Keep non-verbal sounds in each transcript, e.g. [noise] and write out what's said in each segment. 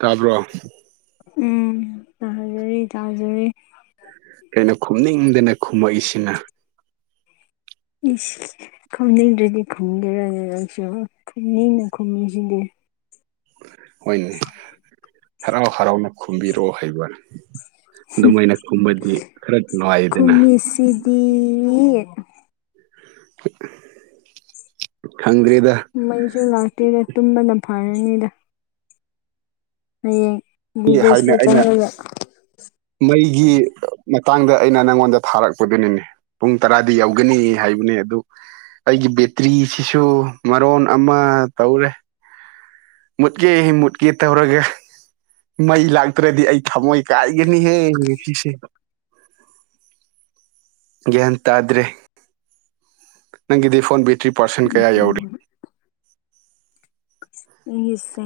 ꯇꯥꯕ꯭ꯔꯣ꯫ ꯎꯝ ꯇꯥꯖꯔꯤ ꯇꯥꯖꯔꯤ ꯀꯩꯅꯣ ꯈꯨꯝꯅꯤꯡꯗꯅ ꯈꯨꯝꯃꯛꯏꯁꯤꯅ꯫ ꯏꯁꯩ ꯈꯨꯝꯅꯤꯡꯗ꯭ꯔꯗꯤ ꯈꯨꯝꯒꯦꯔ ꯅꯪꯁꯨ ꯈꯨꯝꯅꯤꯡꯅ ꯈꯨꯝꯃꯤꯁꯤꯗꯤ꯫ ꯍꯣꯏꯅꯦ ꯍꯔꯥꯎ ꯍꯔꯥꯎꯅ ꯈꯨꯝꯕꯤꯔꯛꯑꯣ ꯍꯩꯕ꯫ ꯑꯗꯨꯃꯥꯏꯅ ꯈꯨꯝꯃꯗꯤ ꯈꯔ ꯅꯨꯡꯉꯥꯏꯗꯅ꯫ ꯏꯁꯤ ꯄꯤ ꯈꯪꯗ꯭ꯔꯤꯗ ꯃꯩꯁꯨ ꯂꯥꯛꯇꯦꯅꯦ ꯇꯨꯝꯕꯅ ꯐꯥꯔꯅꯤꯗ ꯍꯌꯦꯡ ꯍꯥꯏꯅ ꯒꯨꯒꯜꯁꯇ ꯑꯩꯅ ꯆꯪꯉꯒ ꯃꯩꯒꯤ ꯃꯇꯥꯡꯗ ꯑꯩꯅ ꯅꯪꯉꯣꯟꯗ ꯊꯥꯔꯛꯄꯗꯨꯅꯤꯅꯦ ꯄꯨꯡ ꯇꯔꯥꯗꯤ ꯌꯧꯒꯅꯤ ꯍꯥꯏꯕꯅꯦ ꯑꯗꯨ ꯑꯩꯒꯤ ꯕꯦꯇ꯭ꯔꯤꯁꯤꯁꯨ ꯃꯔꯣꯟ ꯑꯃ ꯇꯧꯔꯦ ꯃꯨꯠꯀꯦ ꯃꯨꯠꯀꯦ ꯇꯧꯔꯒ ꯃꯩ ꯂꯥꯛꯇ꯭ꯔꯗꯤ ꯑꯩ ꯊꯃꯣꯏ ꯀꯥꯏꯒꯅꯤꯍꯦ ꯁꯤꯁꯦ ꯒ꯭ꯌꯥꯟ ꯇꯥꯗ꯭ꯔꯦ ꯅꯪꯒꯤꯗꯤ ꯐꯣꯟ ꯕꯦꯇ꯭ꯔꯤ ꯄꯥꯔꯁꯦꯟ ꯀꯌꯥ ꯌꯥꯎꯔꯤ [unintelligible] ꯁꯦ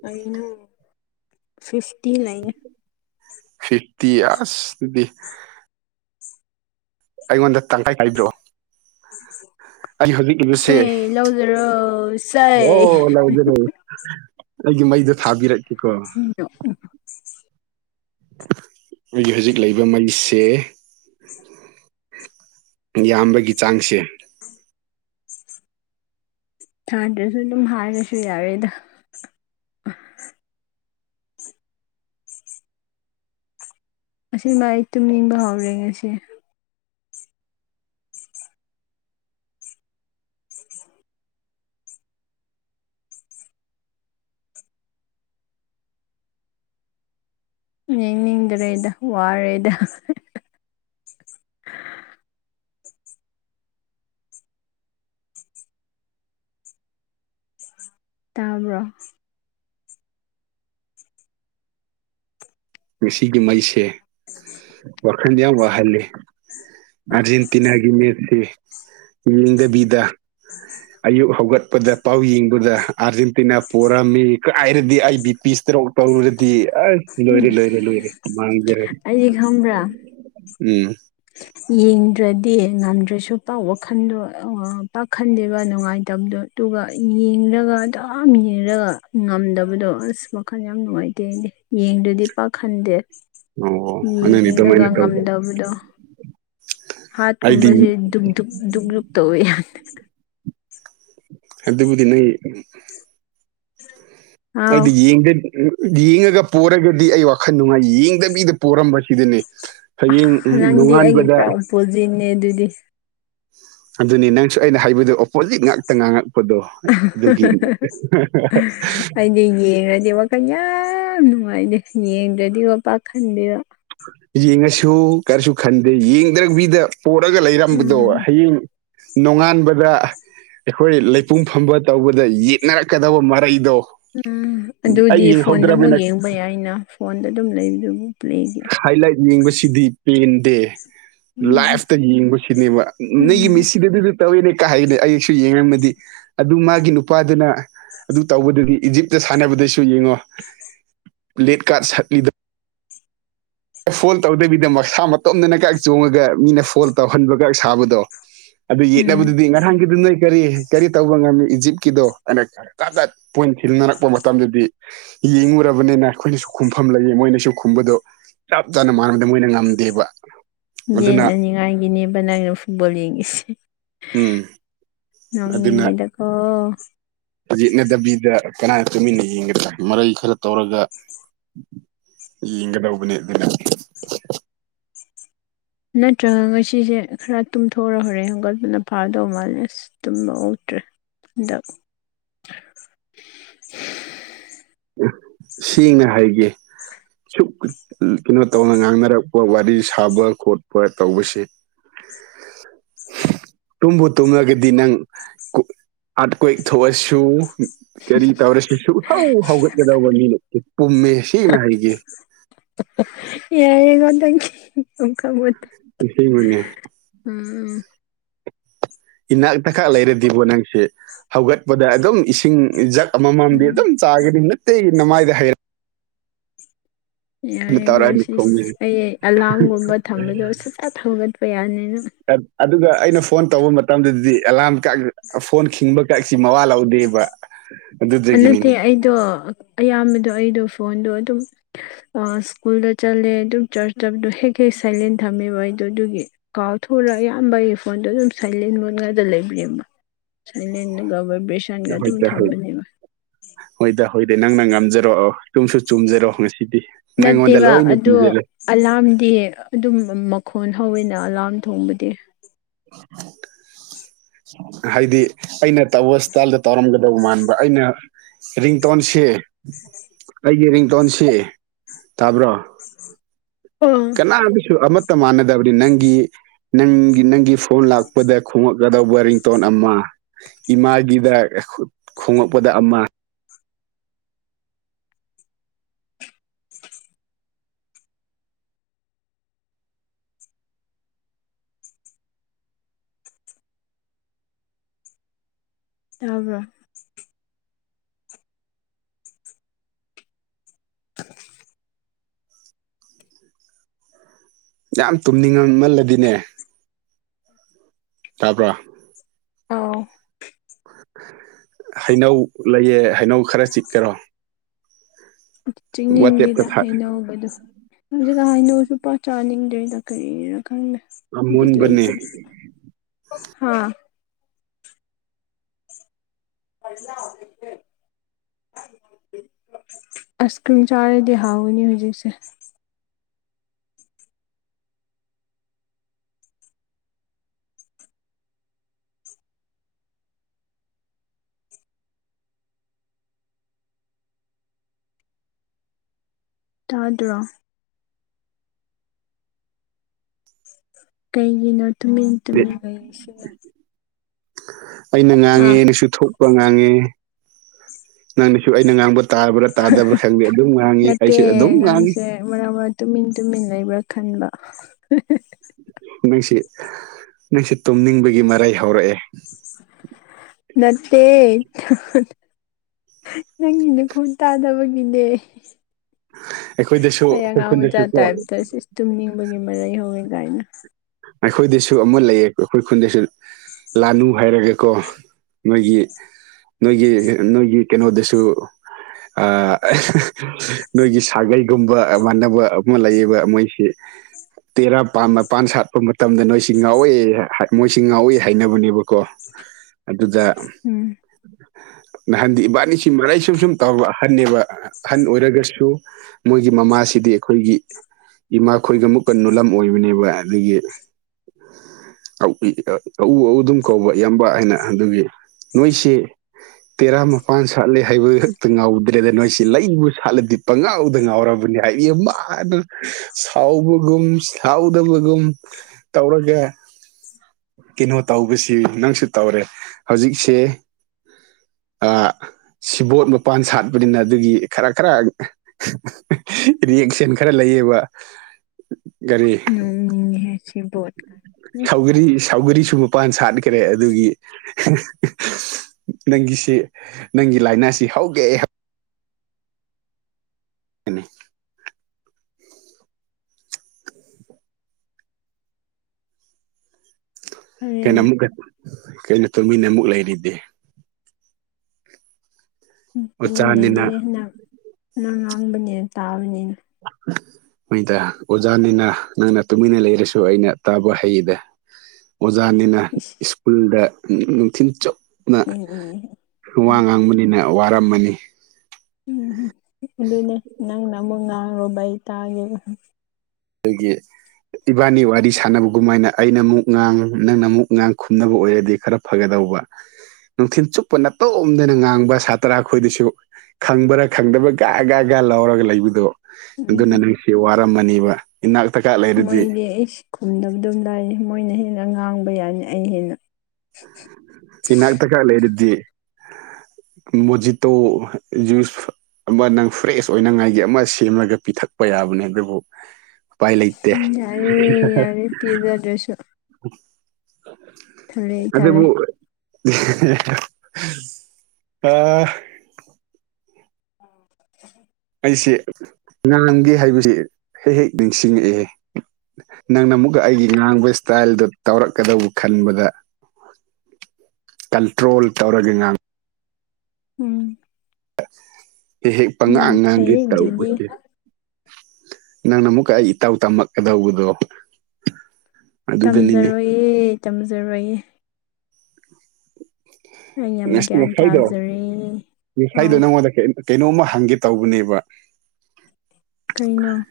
ꯀꯩꯅꯣ ꯐꯤꯐꯇꯤ ꯂꯩ ꯐꯤꯐꯇꯤ ꯑꯥꯁ ꯑꯗꯨꯗꯤ ꯑꯩꯉꯣꯟꯗ ꯇꯪꯈꯥꯏ ꯈꯥꯢꯗꯣꯛ [unintelligible] ꯑꯩ ꯍꯧꯖꯤꯛ ꯏꯪꯂꯤꯁꯦ ꯁꯦ ꯂꯧꯖꯔꯣ ꯁꯦ ꯑꯣ ꯂꯧꯒꯗꯧ ꯑꯩꯒꯤ ꯃꯩꯗꯣ ꯊꯥꯕꯤꯔꯦ ꯁꯤꯔꯣ ꯎꯝ ꯑꯩꯒꯤ ꯍꯧꯖꯤꯛ ꯂꯩꯕ ꯃꯩꯁꯦ ꯌꯥꯝꯕꯒꯤ ꯆꯥꯡꯁꯦ ꯊꯥꯗ꯭ꯔꯁꯨ ꯑꯗꯨꯝ ꯍꯥꯏꯔꯁꯨ ꯌꯥꯎꯔꯦꯗ ꯑꯁꯤꯃ ꯑꯩ ꯇꯨꯝꯅꯤꯡꯕ ꯍꯧꯔꯦ ꯉꯁꯤ ꯌꯦꯡꯅꯤꯡꯗ꯭ꯔꯦꯗ ꯋꯥꯔꯦꯗ ꯇꯥꯕ꯭ꯔꯣ ꯉꯁꯤꯒꯤ ꯃꯩꯁꯦ ꯋꯥꯈꯜꯗ ꯌꯥꯝ ꯋꯥꯍꯜꯂꯤ ꯑꯔꯖꯦꯟꯦꯟꯇꯤꯅꯒꯤ ꯃꯦꯇꯤ ꯌꯦꯡꯗꯕꯤꯗ [inaudible] ꯑꯌꯨꯛ ꯍꯧꯒꯠꯄꯗ ꯄꯥꯎ ꯌꯦꯡꯕꯗ ꯑꯥꯔꯖꯦꯟꯇꯤꯅꯥ ꯄꯣꯔꯝꯃꯤ ꯀꯥꯏꯔꯗꯤ ꯑꯩ ꯕꯤ ꯄꯤ ꯏꯁꯇ꯭ꯔꯣꯛ ꯇꯧꯔꯨꯔꯗꯤ ꯂꯣꯏꯔꯦ ꯂꯣꯏꯔꯦ ꯂꯣꯏꯔꯦ ꯃꯥꯡꯖꯔꯦ ꯑꯩꯗꯤ ꯈꯪꯕ꯭ꯔꯥ ꯎꯝ ꯌꯦꯡꯗ꯭ꯔꯗꯤ ꯉꯝꯗ꯭ꯔꯁꯨ ꯄꯥꯛ ꯋꯥꯈꯟꯗꯣ ꯄꯥꯛꯈꯟꯗꯦꯕ ꯅꯨꯡꯉꯥꯏꯇꯕꯗꯣ ꯑꯗꯨꯒ ꯌꯦꯡꯂꯒ ꯗꯨꯝ ꯌꯦꯡꯔꯒ ꯉꯝꯗꯕꯗꯣ ꯑꯁ ꯋꯈꯜ ꯌꯥꯝ ꯅꯨꯡꯉꯥꯏꯇꯦ ꯑꯩꯗꯤ ꯌꯦꯡꯗ꯭ꯔꯗꯤ ꯄꯥꯛꯈꯟꯗꯦ ꯑꯣ ꯑꯗꯨꯅꯤ ꯌꯦꯡꯂꯒ ꯑꯗꯨꯃꯥꯏꯅ ꯇꯧꯕ ꯉꯝꯗꯕꯗꯣ ꯑꯩꯗꯤ ꯍꯥ꯭ꯔꯠꯀꯨꯝꯕꯁꯦ ꯗꯨꯛ ꯗꯨꯛ ꯇꯧꯋꯦ ꯌꯥꯗꯦ ꯑꯗꯨꯕꯨꯗꯤ ꯅꯣꯢ ꯑꯥꯎ ꯑꯩꯗꯤ ꯌꯦꯡꯗꯦ ꯎꯝ ꯌꯦꯡꯉꯒ ꯄꯣꯔꯒꯗꯤ ꯑꯩ ꯋꯥꯈꯜ ꯅꯨꯡꯉꯥꯏ ꯌꯦꯡꯗꯕꯤꯗ ꯄꯣꯔꯝꯕꯁꯤꯗꯅꯤ ꯍꯌꯦꯡ ꯅꯣꯡꯉꯥꯟꯕꯗ ꯄꯣꯖꯤꯅꯦ ꯑꯗꯨꯗꯤ ꯑꯗꯨꯅꯤ ꯅꯪꯁꯨ ꯑꯩꯅ ꯍꯥꯏꯕꯗꯨ ꯑꯣꯄꯣꯖꯤꯠ ꯉꯥꯛꯇ ꯉꯥꯡꯉꯛꯄꯗꯣ ꯑꯗꯨꯒꯤ [unintelligible] ꯑꯩꯗꯤ ꯌꯦꯡꯉꯗꯤ ꯀꯩ ꯌꯥꯝ ꯅꯨꯡꯉꯥꯏꯗꯦ ꯌꯦꯡꯗ꯭ꯔꯗꯤ ꯄꯥꯛ ꯈꯟꯗꯦꯕ ꯌꯦꯡꯉꯁꯨ ꯀꯔꯤꯁꯨ ꯈꯟꯗꯦ ꯌꯦꯡꯗ꯭ꯔꯕꯤꯗ ꯄꯨꯔꯥꯒ ꯂꯩꯔꯝꯕꯗꯣ ꯎꯝ ꯍꯌꯦꯡ ꯅꯣꯡꯉꯥꯟꯕꯗ ꯑꯩꯈꯣꯏ ꯂꯩꯄꯨꯡ ꯐꯝꯕ ꯇꯧꯕꯗ ꯌꯦꯠꯅꯔꯛꯀꯗꯕ ꯃꯔꯩꯗꯣ ꯎꯝ ꯑꯗꯨꯗꯤ ꯑꯩ ꯐꯣꯟꯗ ꯑꯃꯨꯛ ꯌꯦꯡꯍꯧꯗ꯭ꯔꯕꯅꯤꯅ ꯌꯦꯡꯕ ꯌꯥꯏꯅ ꯐꯣꯟꯗ ꯑꯗꯨꯝ ꯂꯩꯕꯗꯨꯕꯨ ꯂꯩꯒꯦ ꯍꯥꯏꯂꯥꯏꯠ ꯌꯦꯡꯕꯁꯤꯗꯤ ꯄꯦꯟꯗꯦ ꯎꯝ ꯂꯥꯏ꯭ꯐꯇ ꯌꯦꯡꯕꯁꯤꯅꯦꯕ ꯎꯝ ꯅꯣꯏꯒꯤ ꯃꯤꯁꯤꯗꯨꯗꯤꯗꯤ ꯇꯧꯋꯤꯅꯦ ꯀꯥꯏ ꯍꯥꯏꯗꯤ ꯑꯩꯁꯨ ꯌꯦꯡꯉꯝꯃꯗꯤ ꯑꯗꯨ ꯃꯥꯒꯤ ꯅꯨꯄꯥꯗꯨꯅ ꯑꯗꯨ ꯇꯧꯕꯗꯗꯤ ꯏꯖꯤꯞꯇ ꯁꯥꯟꯅꯕꯗꯁꯨ ꯌꯦꯡꯉꯣ ꯂꯦꯠ ꯀꯥ꯭ꯔꯠ ꯁꯠꯂꯤꯗꯣ ꯐꯣꯜ ꯇꯧꯗꯕꯤꯗ ꯃꯁꯥ ꯃꯇꯣꯝꯗꯅ ꯀ ꯆꯣꯡꯉꯒ ꯃꯤꯅ ꯐꯣꯜ ꯇꯧꯍꯟꯕꯒ ꯁꯥꯕꯗꯣ ꯑꯗꯨ ꯎꯝ ꯌꯦꯠꯅꯕꯗꯨꯗꯤ ꯉꯍꯥꯡꯒꯤꯗꯨ ꯅꯣꯏ ꯀꯔꯤ ꯀꯔꯤ ꯇꯧꯕ ꯉꯝꯃꯤ ꯏꯖꯤꯞꯀꯤꯗꯣ ꯑꯅꯛ ꯇꯗꯠ ꯄꯣꯏꯟ ꯈꯤꯜꯅꯔꯛꯄ ꯃꯇꯝꯗꯨꯗꯤ ꯌꯦꯡꯉꯨꯔꯕꯅꯤꯅ ꯑꯩꯈꯣꯏꯅꯁꯨ ꯈꯨꯝꯐꯝ ꯂꯩꯌꯦ ꯃꯣꯏꯅꯁꯨ ꯈꯨꯝꯕꯗꯣ ꯆꯞ ꯆꯥꯅ ꯃꯅꯕꯗ ꯃꯣꯏꯅ ꯉꯝꯗꯦꯕ ꯌꯦꯟ ꯑꯗꯨꯅ ꯑꯅꯤꯉꯥꯏꯒꯤꯅꯦꯕꯅ ꯅꯪꯅ ꯐꯨꯠꯕꯣꯜ ꯌꯦꯡꯉꯤꯁꯦ ꯎꯝ ꯑꯗꯨꯅ ꯅꯣꯛꯅꯤꯡꯉꯦꯗꯀꯣ ꯌꯦꯠꯅꯗꯕꯤꯗ ꯀꯅꯥꯅ ꯇꯨꯃꯤꯟꯅ ꯌꯦꯡꯒꯗ꯭ꯔꯥ ꯃꯔꯩ ꯈꯔ ꯇꯧꯔꯒ ꯌꯦꯡꯒꯗꯧꯕꯅꯦ ꯑꯗꯨꯅ ꯅꯠꯇ꯭ꯔꯒ ꯉꯁꯤꯖꯦ ꯈꯔ ꯇꯨꯝꯊꯣꯑꯣꯔ ꯍꯣꯔꯦꯟ ꯍꯧꯒꯠꯄꯅ ꯐꯥꯗꯧ ꯃꯥꯜꯂꯦꯁ ꯇꯨꯝꯕ ꯑꯣꯛꯇ꯭ꯔꯦ ꯍꯟꯗꯛ ꯁꯦꯡꯅ ꯍꯥꯏꯒꯦ ꯑꯁꯨꯛ ꯀꯩꯅꯣ ꯇꯧꯅ ꯉꯥꯡꯅꯔꯛꯄ ꯋꯥꯔꯤ ꯁꯥꯕ ꯈꯣꯠꯄ ꯇꯧꯕꯁꯦ [unintelligible] ꯇꯨꯝꯕꯨ ꯇꯨꯝꯂꯒꯗꯤ ꯅꯪ ꯀꯨꯛ ꯑꯥꯔꯀ꯭ꯋꯦꯛ ꯊꯣꯛꯑꯁꯨ ꯀꯔꯤ ꯇꯧꯔꯁꯨ ꯁꯨꯛꯍꯧ ꯍꯧꯒꯠꯀꯗꯧꯕ ꯃꯤ ꯅꯠꯇꯦ ꯄꯨꯝꯃꯦ ꯁꯦꯡꯅ ꯍꯥꯏꯒꯦ ꯌꯥꯔꯦꯀꯣ ꯅꯪꯒꯤ ꯑꯝ ꯈꯪꯕꯣꯟꯗꯦ ꯑꯁꯦꯡꯕꯅꯦ ꯎꯝ ꯏꯅꯥꯛꯇ ꯈꯛ ꯂꯩꯔꯗꯤꯕꯣ ꯅꯪꯁꯦ ꯍꯧꯒꯠꯄꯗ ꯑꯗꯨꯝ ꯏꯁꯤꯡ ꯖꯛ ꯑꯃꯝꯃꯝꯗꯤ ꯎꯝ ꯑꯗꯨꯝ ꯆꯥꯒꯅꯤ ꯅꯨꯠꯇꯤꯒꯤ ꯅꯃꯥꯏꯗ ꯍꯩꯔ ꯌꯥꯔꯦꯒꯣ ꯇꯧꯔꯛꯑꯅꯤ ꯁꯤꯍ ꯈꯣꯡꯁꯦ ꯑꯩ ꯑꯂꯥꯝꯒꯨꯝꯕ ꯊꯝꯕꯗꯣ ꯁꯨꯊꯠ ꯍꯧꯒꯠꯄ ꯌꯥꯅꯦꯅ ꯑꯠ ꯑꯗꯨꯒ ꯑꯩꯅ ꯐꯣꯟ ꯇꯧꯕ ꯃꯇꯝꯗꯗꯤ ꯑꯦꯂꯥꯝ ꯀꯥꯛ ꯐꯣꯟ ꯈꯤꯡꯕ ꯀꯥꯏꯁꯤ ꯃꯋꯥ ꯂꯧꯗꯦꯕ ꯑꯗꯨꯠ ꯑ ꯅꯠꯇꯦ ꯑꯩꯗꯣ ꯑꯌꯥꯝꯕꯗꯣ ꯑꯩꯗꯣ ꯐꯣꯟꯗꯣ ꯑꯗꯨꯝ ꯑ ꯁ꯭ꯀꯨꯜꯗ ꯆꯠꯂꯦ ꯑꯗꯨꯝ ꯆ꯭ꯔꯆ ꯆꯠꯄꯗꯣ ꯍꯦꯛ ꯍꯦꯛ ꯁꯥꯏꯂꯦꯟ ꯊꯝꯃꯦꯕ ꯑꯩꯗꯣ ꯑꯗꯨꯒꯤ ꯀꯥꯎꯊꯣꯛꯎꯔ ꯑꯌꯥꯝꯕ ꯑꯩ ꯐꯣꯟꯗꯣ ꯑꯗꯨꯝ ꯁꯥꯏꯂꯦꯟ ꯃꯣꯟ ꯉꯥꯇ ꯂꯩꯕꯅꯦꯕ ꯁꯥꯏꯂꯦꯟꯗ ꯒꯕ꯭ꯔꯕꯦꯁꯟꯒ ꯑꯗꯨꯝ ꯍꯣꯏꯗ ꯍꯣꯏ ꯊꯝꯕꯅꯦꯕ ꯍꯣꯏꯗ ꯍꯣꯏꯗ ꯅꯪꯅ ꯉꯝꯖꯔꯣ ꯆꯨꯝꯁꯨ ꯆꯨꯝꯖꯔꯣ ꯉꯁꯤꯗꯤ ꯅꯪꯉꯣꯟꯗ ꯂꯣꯏꯅ ꯄꯤꯒꯦꯅꯦ ꯑꯂꯥꯝꯗꯤ ꯑꯗꯨꯝ ꯃꯈꯣꯟ ꯍꯧꯋꯦꯅ ꯑꯂꯥꯝ ꯊꯣꯡꯕꯗꯤ ꯍꯥꯏꯗꯤ ꯑꯩꯅ ꯇꯧꯕ ꯏꯁꯇꯥꯏꯜꯗ ꯇꯧꯔꯝꯒꯗꯧꯕ ꯃꯥꯟꯕ ꯑꯩꯅ ꯔꯤꯡꯇꯣꯟꯁꯦ ꯑꯩꯒꯤ ꯔꯤꯡꯇꯣꯟꯁꯦ ꯇꯥꯕ꯭ꯔꯣ ꯑ ꯑꯥ ꯑꯗꯨꯁꯨ ꯑꯃꯠꯇ ꯃꯥꯟꯅꯗꯕꯅꯤ ꯅꯪꯒꯤ ꯅꯪꯒꯤ ꯅꯪꯒꯤ ꯐꯣꯟ ꯂꯥꯛꯄꯗ ꯈꯣꯡꯉꯛ ꯅꯗꯧꯕ ꯔꯤꯡꯇꯣꯟ ꯑꯃꯥ ꯏꯃꯥꯒꯤꯗ ꯈꯣꯉꯛꯄꯗ ꯑꯃ ꯇꯥꯕ꯭ꯔꯣ [inaudible] ꯌꯥꯝ ꯇꯨꯝꯅꯤꯡꯉꯝꯃꯜꯂꯗꯤꯅꯦ ꯇꯥꯕ꯭ꯔꯥ ꯑꯥꯎ ꯍꯩꯅꯧ ꯂꯩꯌꯦ ꯍꯩꯅꯧ ꯈꯔ ꯆꯤꯛꯀꯦꯔꯣ ꯋꯥꯆꯦꯞꯇ ꯆꯤꯛꯅꯤꯡꯗꯤꯗ ꯊꯥ ꯍꯩꯅꯧꯕꯗꯣ ꯍꯧꯖꯤꯛꯀꯥꯟ ꯍꯩꯅꯧꯁꯨ ꯄꯥꯛ ꯆꯥꯅꯤꯡꯗ꯭ꯔꯦꯗ ꯀꯔꯤꯒꯤꯔ ꯈꯪꯗꯦ ꯕꯤꯠ ꯑꯃꯨꯟꯕꯅꯦ ꯂꯩꯇꯦ ꯍꯥꯥ [unintelligible] ꯑꯥꯏꯁ ꯀ꯭ꯔꯤꯝ ꯆꯥꯔꯗꯤ ꯍꯥꯎꯋꯅꯤ ꯍꯧꯖꯤꯛꯁꯦ ꯇꯥꯗꯨ꯭ꯔꯣ ꯀꯩꯒꯤꯅꯣꯠꯇꯃꯤꯇꯃꯤꯒꯩꯁꯤ ꯑꯩꯅ ꯍꯥ ꯉꯥꯡꯉꯦ ꯅꯪꯁꯨ ꯊꯣꯛꯄ ꯉꯥꯡꯉꯦ ꯅꯪꯅꯁꯨ ꯑꯩꯅ ꯉꯥꯡꯕ ꯇꯥꯕ꯭ꯔꯥ ꯇꯥꯗꯕ꯭ꯔꯥ ꯈꯪꯗꯦ ꯑꯗꯨꯝ ꯉꯥꯡꯉꯤ ꯑꯩꯁꯨ ꯑꯗꯨꯝ ꯉꯥꯡꯉꯤ ꯃꯔꯥꯡ ꯃꯔꯥꯡ ꯇꯨꯃꯤꯟ ꯇꯨꯃꯤꯟ ꯂꯩꯕ꯭ꯔꯥ ꯈꯟꯕ ꯅꯪꯁꯤ ꯅꯪꯁꯤ ꯇꯨꯝꯅꯤꯡꯕꯒꯤ ꯃꯔꯥꯏ ꯍꯧꯔꯛꯑꯦ ꯅꯠꯇꯦ ꯅꯪꯒꯤꯅ ꯈꯨꯠ ꯇꯥꯗꯕꯒꯤꯅꯦ ꯑꯩꯈꯣꯏꯗꯁꯨ ꯑꯩꯕꯨ ꯑꯩꯈꯣꯏ ꯑꯉꯥꯡ ꯃꯆꯥ ꯈꯨꯟꯗꯁꯨ ꯀꯣ ꯇꯥꯞꯇ ꯏꯁꯁ ꯇꯨꯝꯅꯤꯡꯕꯒꯤ ꯃꯔꯩ ꯍꯧꯋꯦ ꯀꯥꯏꯅ ꯑꯩꯈꯣꯏꯗꯁꯨ ꯑꯃ ꯂꯩꯌꯦ ꯑꯩꯈꯣꯏ ꯈꯨꯟꯗꯁꯨ ꯂꯥꯅꯨ ꯍꯥꯏꯔꯒꯀꯣ ꯃꯣꯏꯒꯤ ꯅꯣꯏꯒꯤ ꯅꯣꯏꯒꯤ ꯀꯩꯅꯣꯗꯁꯨ ꯅꯣꯏꯒꯤ ꯁꯥꯒꯩꯒꯨꯝꯕ ꯃꯥꯟꯅꯕ ꯑꯃ ꯂꯩꯌꯦꯕ ꯃꯣꯏꯁꯤ ꯇꯦꯔꯥ ꯃꯄꯥꯟ ꯁꯥꯠ ꯄ ꯃꯇꯝꯗ ꯅꯣꯏꯁꯤ ꯉꯥꯎꯏꯤ ꯃꯣꯏꯁꯤ ꯉꯥꯎꯏ ꯍꯥꯏꯅꯕꯅꯦꯕꯀꯣ ꯑꯗꯨꯗ ꯎꯝ ꯅꯍꯥꯟꯗꯤ ꯏꯕꯥꯅꯤꯁꯤ ꯃꯔꯩ ꯁꯨꯝ ꯁꯨꯝ ꯇꯧꯕ ꯍꯟꯅꯦꯕ ꯑꯍꯟ ꯑꯣꯏꯔꯒꯁꯨ ꯃꯣꯏꯒꯤ ꯃꯃꯥꯁꯤꯗꯤ ꯑꯩꯈꯣꯏꯒꯤ ꯏꯃꯥ ꯈꯣꯏꯒ ꯃꯨꯛꯀ ꯅꯣꯂꯝ ꯑꯣꯏꯕꯅꯦꯕ ꯑꯗꯒꯤ [unintelligible] ꯑꯎ ꯑꯎ ꯑꯗꯨꯝ ꯀꯧꯕ ꯏꯌꯥꯝꯕ ꯍꯥꯏꯅ ꯑꯗꯨꯒꯤ ꯅꯣꯏꯁꯤ ꯇꯦꯔꯥ ꯃꯄꯥꯟ ꯁꯥꯠꯂꯦ ꯍꯥꯏꯕ ꯈꯛꯇ ꯉꯥꯎꯗ꯭ꯔꯦꯗ ꯅꯣꯏꯁꯤ ꯂꯩꯕꯨ ꯁꯥꯠꯂꯗꯤ ꯄꯉꯥꯎꯗ ꯉꯥꯎꯔꯕꯅꯤ ꯍꯥꯏꯗꯤ ꯃꯥꯅ ꯁꯥꯎꯕꯒꯨꯝꯥꯎꯗꯕꯒꯨꯝ ꯇꯧꯔꯒꯦ ꯀꯩꯅꯣ ꯇꯧꯕꯁꯤ ꯅꯪꯁꯨ ꯇꯧꯔꯦ ꯍꯧꯖꯤꯛꯁꯦ ꯑ ꯁꯤꯕꯣꯠ ꯃꯄꯥꯟ ꯁꯥꯠꯄꯅꯤꯅ ꯑꯗꯨꯒꯤ ꯈꯔ ꯈꯔ ꯔꯤꯌꯦꯛꯁꯟ ꯈꯔ ꯂꯩꯌꯦꯕ ꯀꯔꯤ [unintelligible] ꯁꯤꯕꯣꯠ ꯁꯥꯎꯒꯔꯤ ꯁꯥꯎꯒꯔꯤꯁꯨ ꯃꯄꯥꯟ ꯁꯥꯠꯈ꯭ꯔꯦ ꯑꯗꯨꯒꯤ ꯅꯪꯒꯤꯁꯤ ꯅꯪꯒꯤ ꯂꯥꯏꯅꯥꯁꯤ ꯍꯧꯒꯦ [unintelligible] ꯀꯩꯅꯣ ꯐꯔꯦꯅ ꯑꯃꯨꯛꯀ ꯀꯩꯅꯣ ꯇꯨꯃꯤꯟꯅ ꯑꯃꯨꯛ ꯂꯩꯔꯤꯗꯤ ꯇꯨꯃꯤꯟ ꯂꯩꯗꯦ ꯑꯣꯖꯥꯅꯤꯅ ꯍꯟꯅ ꯑ ꯉꯥꯡꯕꯅꯤꯅ ꯇꯥꯕꯅꯤꯅ [unintelligible] ꯃꯣꯏꯗ ꯑꯣꯖꯥꯅꯤꯅ ꯅꯪꯅ ꯇꯨꯃꯤꯟꯅ ꯂꯩꯔꯁꯨ ꯑꯩꯅ ꯇꯥꯕ ꯍꯩꯗ ꯑꯣꯖꯥꯅꯤꯅ [unintelligible] ꯁ꯭ꯀꯨꯜꯗ ꯅꯨꯡꯊꯤꯟ ꯆ ꯎꯝ ꯋꯥ ꯉꯥꯡꯕꯅꯤꯅ ꯋꯥꯔꯝꯃꯅꯤ ꯎꯝꯝ ꯑꯗꯨꯅꯦ ꯅꯪꯅ ꯑꯃꯨꯛ ꯉꯥꯡꯔꯨꯕꯩ ꯇꯥꯒꯦ ꯑꯩꯈꯣꯏꯒꯤ ꯏꯕꯥꯅꯤ ꯋꯥꯔꯤ ꯁꯥꯟꯅꯕꯒꯨꯝꯃꯥꯏꯅ ꯑꯩꯅ ꯑꯃꯨꯛ ꯉꯥꯡ ꯅꯪꯅ ꯑꯃꯨꯛ ꯉꯥꯡ ꯈꯨꯝꯅꯕ ꯑꯣꯏꯔꯗꯤ ꯈꯔ ꯐꯒꯗꯧꯕ ꯅꯨꯡꯊꯤꯜ ꯆꯨꯞꯄ ꯅꯥꯇꯣꯝꯗꯅ ꯉꯥꯡꯕ ꯁꯥꯇ꯭ꯔ ꯑꯩꯈꯣꯏꯗꯨꯁꯨ ꯈꯪꯕ꯭ꯔꯥ ꯈꯪꯗꯕ꯭ꯔꯥ ꯒꯒꯒ ꯂꯧꯔꯒ ꯂꯩꯕꯗꯣ ꯑꯗꯨꯅ ꯎꯝ ꯅꯪꯁꯤ ꯋꯥꯔꯝꯃꯅꯦꯕ ꯏꯅꯥ ꯇꯦꯂꯦ ꯃꯣꯏꯗꯤ ꯈꯨꯝꯗꯕ ꯑꯗꯨꯝ ꯂꯥꯏꯅꯤ ꯃꯣꯏꯅ ꯍꯦꯟꯅ ꯉꯥꯡꯕ ꯌꯥꯅꯤ ꯑꯩ ꯍꯦꯟꯅ ꯆꯤꯅꯗꯒꯥ ꯂꯩꯔꯗꯤ ꯃꯣꯖꯤꯇꯣ ꯖꯨꯁ ꯑꯃ ꯅꯪ ꯐ꯭ꯔꯦꯁ ꯑꯣꯏꯅꯉꯥꯏꯒꯤ ꯑꯃ ꯁꯦꯝꯂꯒ ꯄꯤꯊꯛꯄ ꯌꯥꯕꯅꯦ ꯑꯗꯨꯕꯨ ꯎꯄꯥꯏ ꯂꯩꯇꯦ ꯝ ꯌꯥꯔꯦ ꯌꯥꯔꯦ ꯄꯤꯖꯥ ꯗ꯭ꯔꯦꯁ ꯑ ꯊꯅ ꯊꯂꯦ ꯑ ꯎ ꯑꯩꯁꯤ ꯉꯥꯡꯒꯦ ꯍꯥꯏꯕꯁꯤ ꯍꯦꯛ ꯍꯦꯛ ꯅꯤꯡꯁꯤꯡꯉꯛꯑꯦ ꯅꯪꯅ ꯑꯃꯨꯛꯀ ꯑꯩꯒꯤ ꯉꯥꯡꯕ ꯏꯁꯇꯥꯏꯜꯗ ꯇꯧꯔꯛꯀꯗꯧꯕ ꯈꯟꯕꯗ ꯀꯟꯇ꯭ꯔꯣꯜ ꯇꯧꯔꯒꯉ ꯎꯝ ꯍꯦꯛ ꯍꯦꯛ ꯌꯥꯝ ꯄꯪꯉꯥꯡ ꯉꯉꯥꯡꯒꯤꯦ ꯐꯩꯌꯦ ꯇꯔꯨꯛ ꯑꯗꯨꯗꯤ ꯑꯣꯏꯁ ꯅꯪꯅ ꯑꯃꯨꯛꯀ ꯑꯩ ꯏꯇꯥꯎ ꯇꯝꯃꯛꯀꯗꯧꯕꯗꯣ ꯑꯗꯨꯗꯅꯤꯅꯦ ꯇꯝꯖꯔꯣꯏꯌꯦꯦ ꯇꯝꯖꯔꯣꯏꯌꯦ ꯑꯩ ꯌꯥꯝ ꯉ ꯒ꯭ꯌꯥꯟ ꯉꯥꯏꯗꯣ ꯇꯥꯖꯔꯦ ꯉꯁꯥꯏꯗꯣ ꯑꯥꯎ ꯅꯪꯉꯣꯟꯗ ꯀꯩꯅꯣꯝꯃ ꯍꯪꯒꯦ ꯇꯧꯕꯅꯦꯕ ꯀꯩꯅꯣ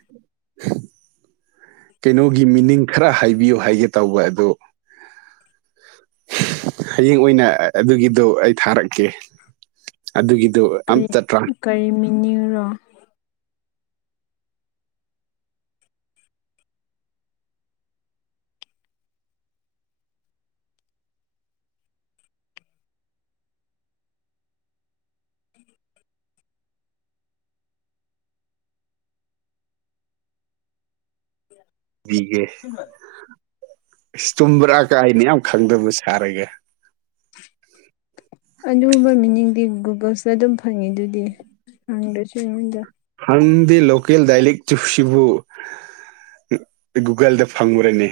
ꯀꯩꯅꯣꯒꯤ ꯃꯤꯅꯤꯡ ꯈꯔ ꯍꯥꯏꯕꯤꯌꯨ ꯍꯥꯏꯒꯦ ꯇꯧꯕ ꯑꯗꯣ ꯍꯌꯦꯡ ꯑꯣꯏꯅ ꯑꯗꯨꯒꯤꯗꯣ ꯑꯩ ꯊꯥꯔꯛꯀꯦ ꯑꯗꯨꯒꯤꯗꯨ ꯀꯔꯤ ꯑꯇꯠꯇ꯭ꯔꯣ ꯀꯔꯤ ꯃꯤꯅꯤꯡꯨꯔꯣ ꯄꯕꯤꯒꯦ ꯇꯨꯝꯕ꯭ꯔꯥ ꯀꯥꯏꯅ ꯌꯥꯝ ꯈꯪꯗꯕ ꯁꯥꯔꯒꯦ [unintelligible] ꯑꯗꯨꯒꯨꯝꯕ ꯃꯤꯅꯤꯡꯗꯤ ꯒꯨꯒꯜꯁꯤꯗ ꯑꯗꯨꯝ ꯐꯪꯉꯤ ꯑꯗꯨꯗꯤ ꯍꯪꯗ꯭ꯔꯁꯨ ꯑꯩꯉꯣꯟꯗ ꯍꯪꯗꯦ ꯂꯣꯀꯦꯜ ꯗꯥꯏꯂꯦꯛ ꯆꯨꯞꯁꯤꯕꯨ ꯒꯨꯒꯜꯗ ꯐꯪꯉꯨꯔꯅꯦ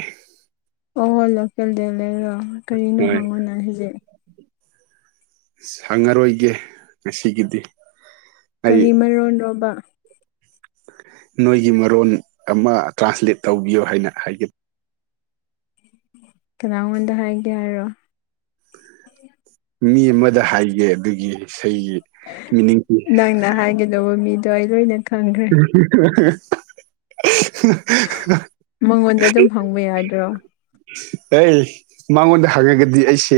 ꯑꯣ ꯂꯣꯀꯦꯜꯗ ꯂꯩꯔꯣ ꯀꯔꯤꯅꯣ ꯍꯣꯏ ꯍꯪꯉꯣ ꯅ ꯍꯧꯖꯤꯛ ꯁꯪꯉꯔꯣꯏꯒꯦ ꯉꯁꯤꯒꯤꯗꯤ ꯑꯩ ꯀꯔꯤ ꯃꯔꯣ ꯔꯣꯕ ꯅꯣꯏꯒꯤ ꯃꯔꯣꯟ ꯑꯃ ꯇ꯭ꯔꯥꯟꯁꯂꯦꯠ ꯇꯧꯕꯤꯌꯣ ꯍꯥꯏꯅ ꯍꯥꯏꯒꯅꯤ ꯀꯅꯥꯉꯣꯟꯗ ꯍꯥꯏꯒꯦ ꯍꯥꯏꯔꯣ ꯃꯤ ꯑꯃꯗ ꯍꯥꯏꯒꯦ ꯑꯗꯨꯒꯤ ꯏꯁꯩꯒꯤ ꯃꯤꯅꯤꯡꯁꯤ ꯅꯪꯅ ꯍꯥꯏꯒꯗꯧꯕ ꯃꯤꯗꯣ ꯑꯩ ꯂꯣꯏꯅ ꯈꯪꯈ꯭ꯔꯦ ꯃꯉꯣꯟꯗ ꯑꯗꯨꯝ ꯍꯪꯕ ꯌꯥꯗ꯭ꯔꯣ [inaudible] ꯑꯦ ꯃꯉꯣꯟꯗ ꯍꯪꯉꯒꯗꯤ ꯑꯩꯁꯦ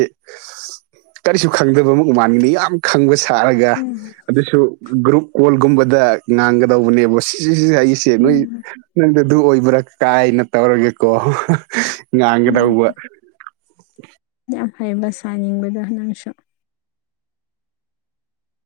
ꯀꯔꯤꯁꯨ ꯈꯪꯗꯕ ꯑꯃ ꯎꯃꯥꯟꯅꯤꯡꯗꯦ ꯌꯥꯝ ꯈꯪꯕ ꯁꯥꯔꯒ ꯎꯝ ꯑꯗꯨꯁꯨ ꯒ꯭ꯔꯨꯞ ꯀꯣꯜꯒꯨꯝꯕꯗ ꯉꯥꯡꯒꯗꯧꯕꯅꯦꯕ ꯁꯤꯁꯤ ꯍꯥꯏꯔꯤꯁꯦ ꯅꯣꯏ ꯎꯝ ꯅꯪꯗ ꯑꯗꯨ ꯑꯣꯏꯕ꯭ꯔꯥ ꯀꯥꯏꯅ ꯇꯧꯔꯒꯦꯀꯣ ꯎꯝ ꯉꯥꯡꯒꯗꯧꯕ ꯌꯥꯝ ꯍꯩꯕ ꯁꯥꯅꯤꯡꯕꯗꯣ ꯅꯪꯁꯨ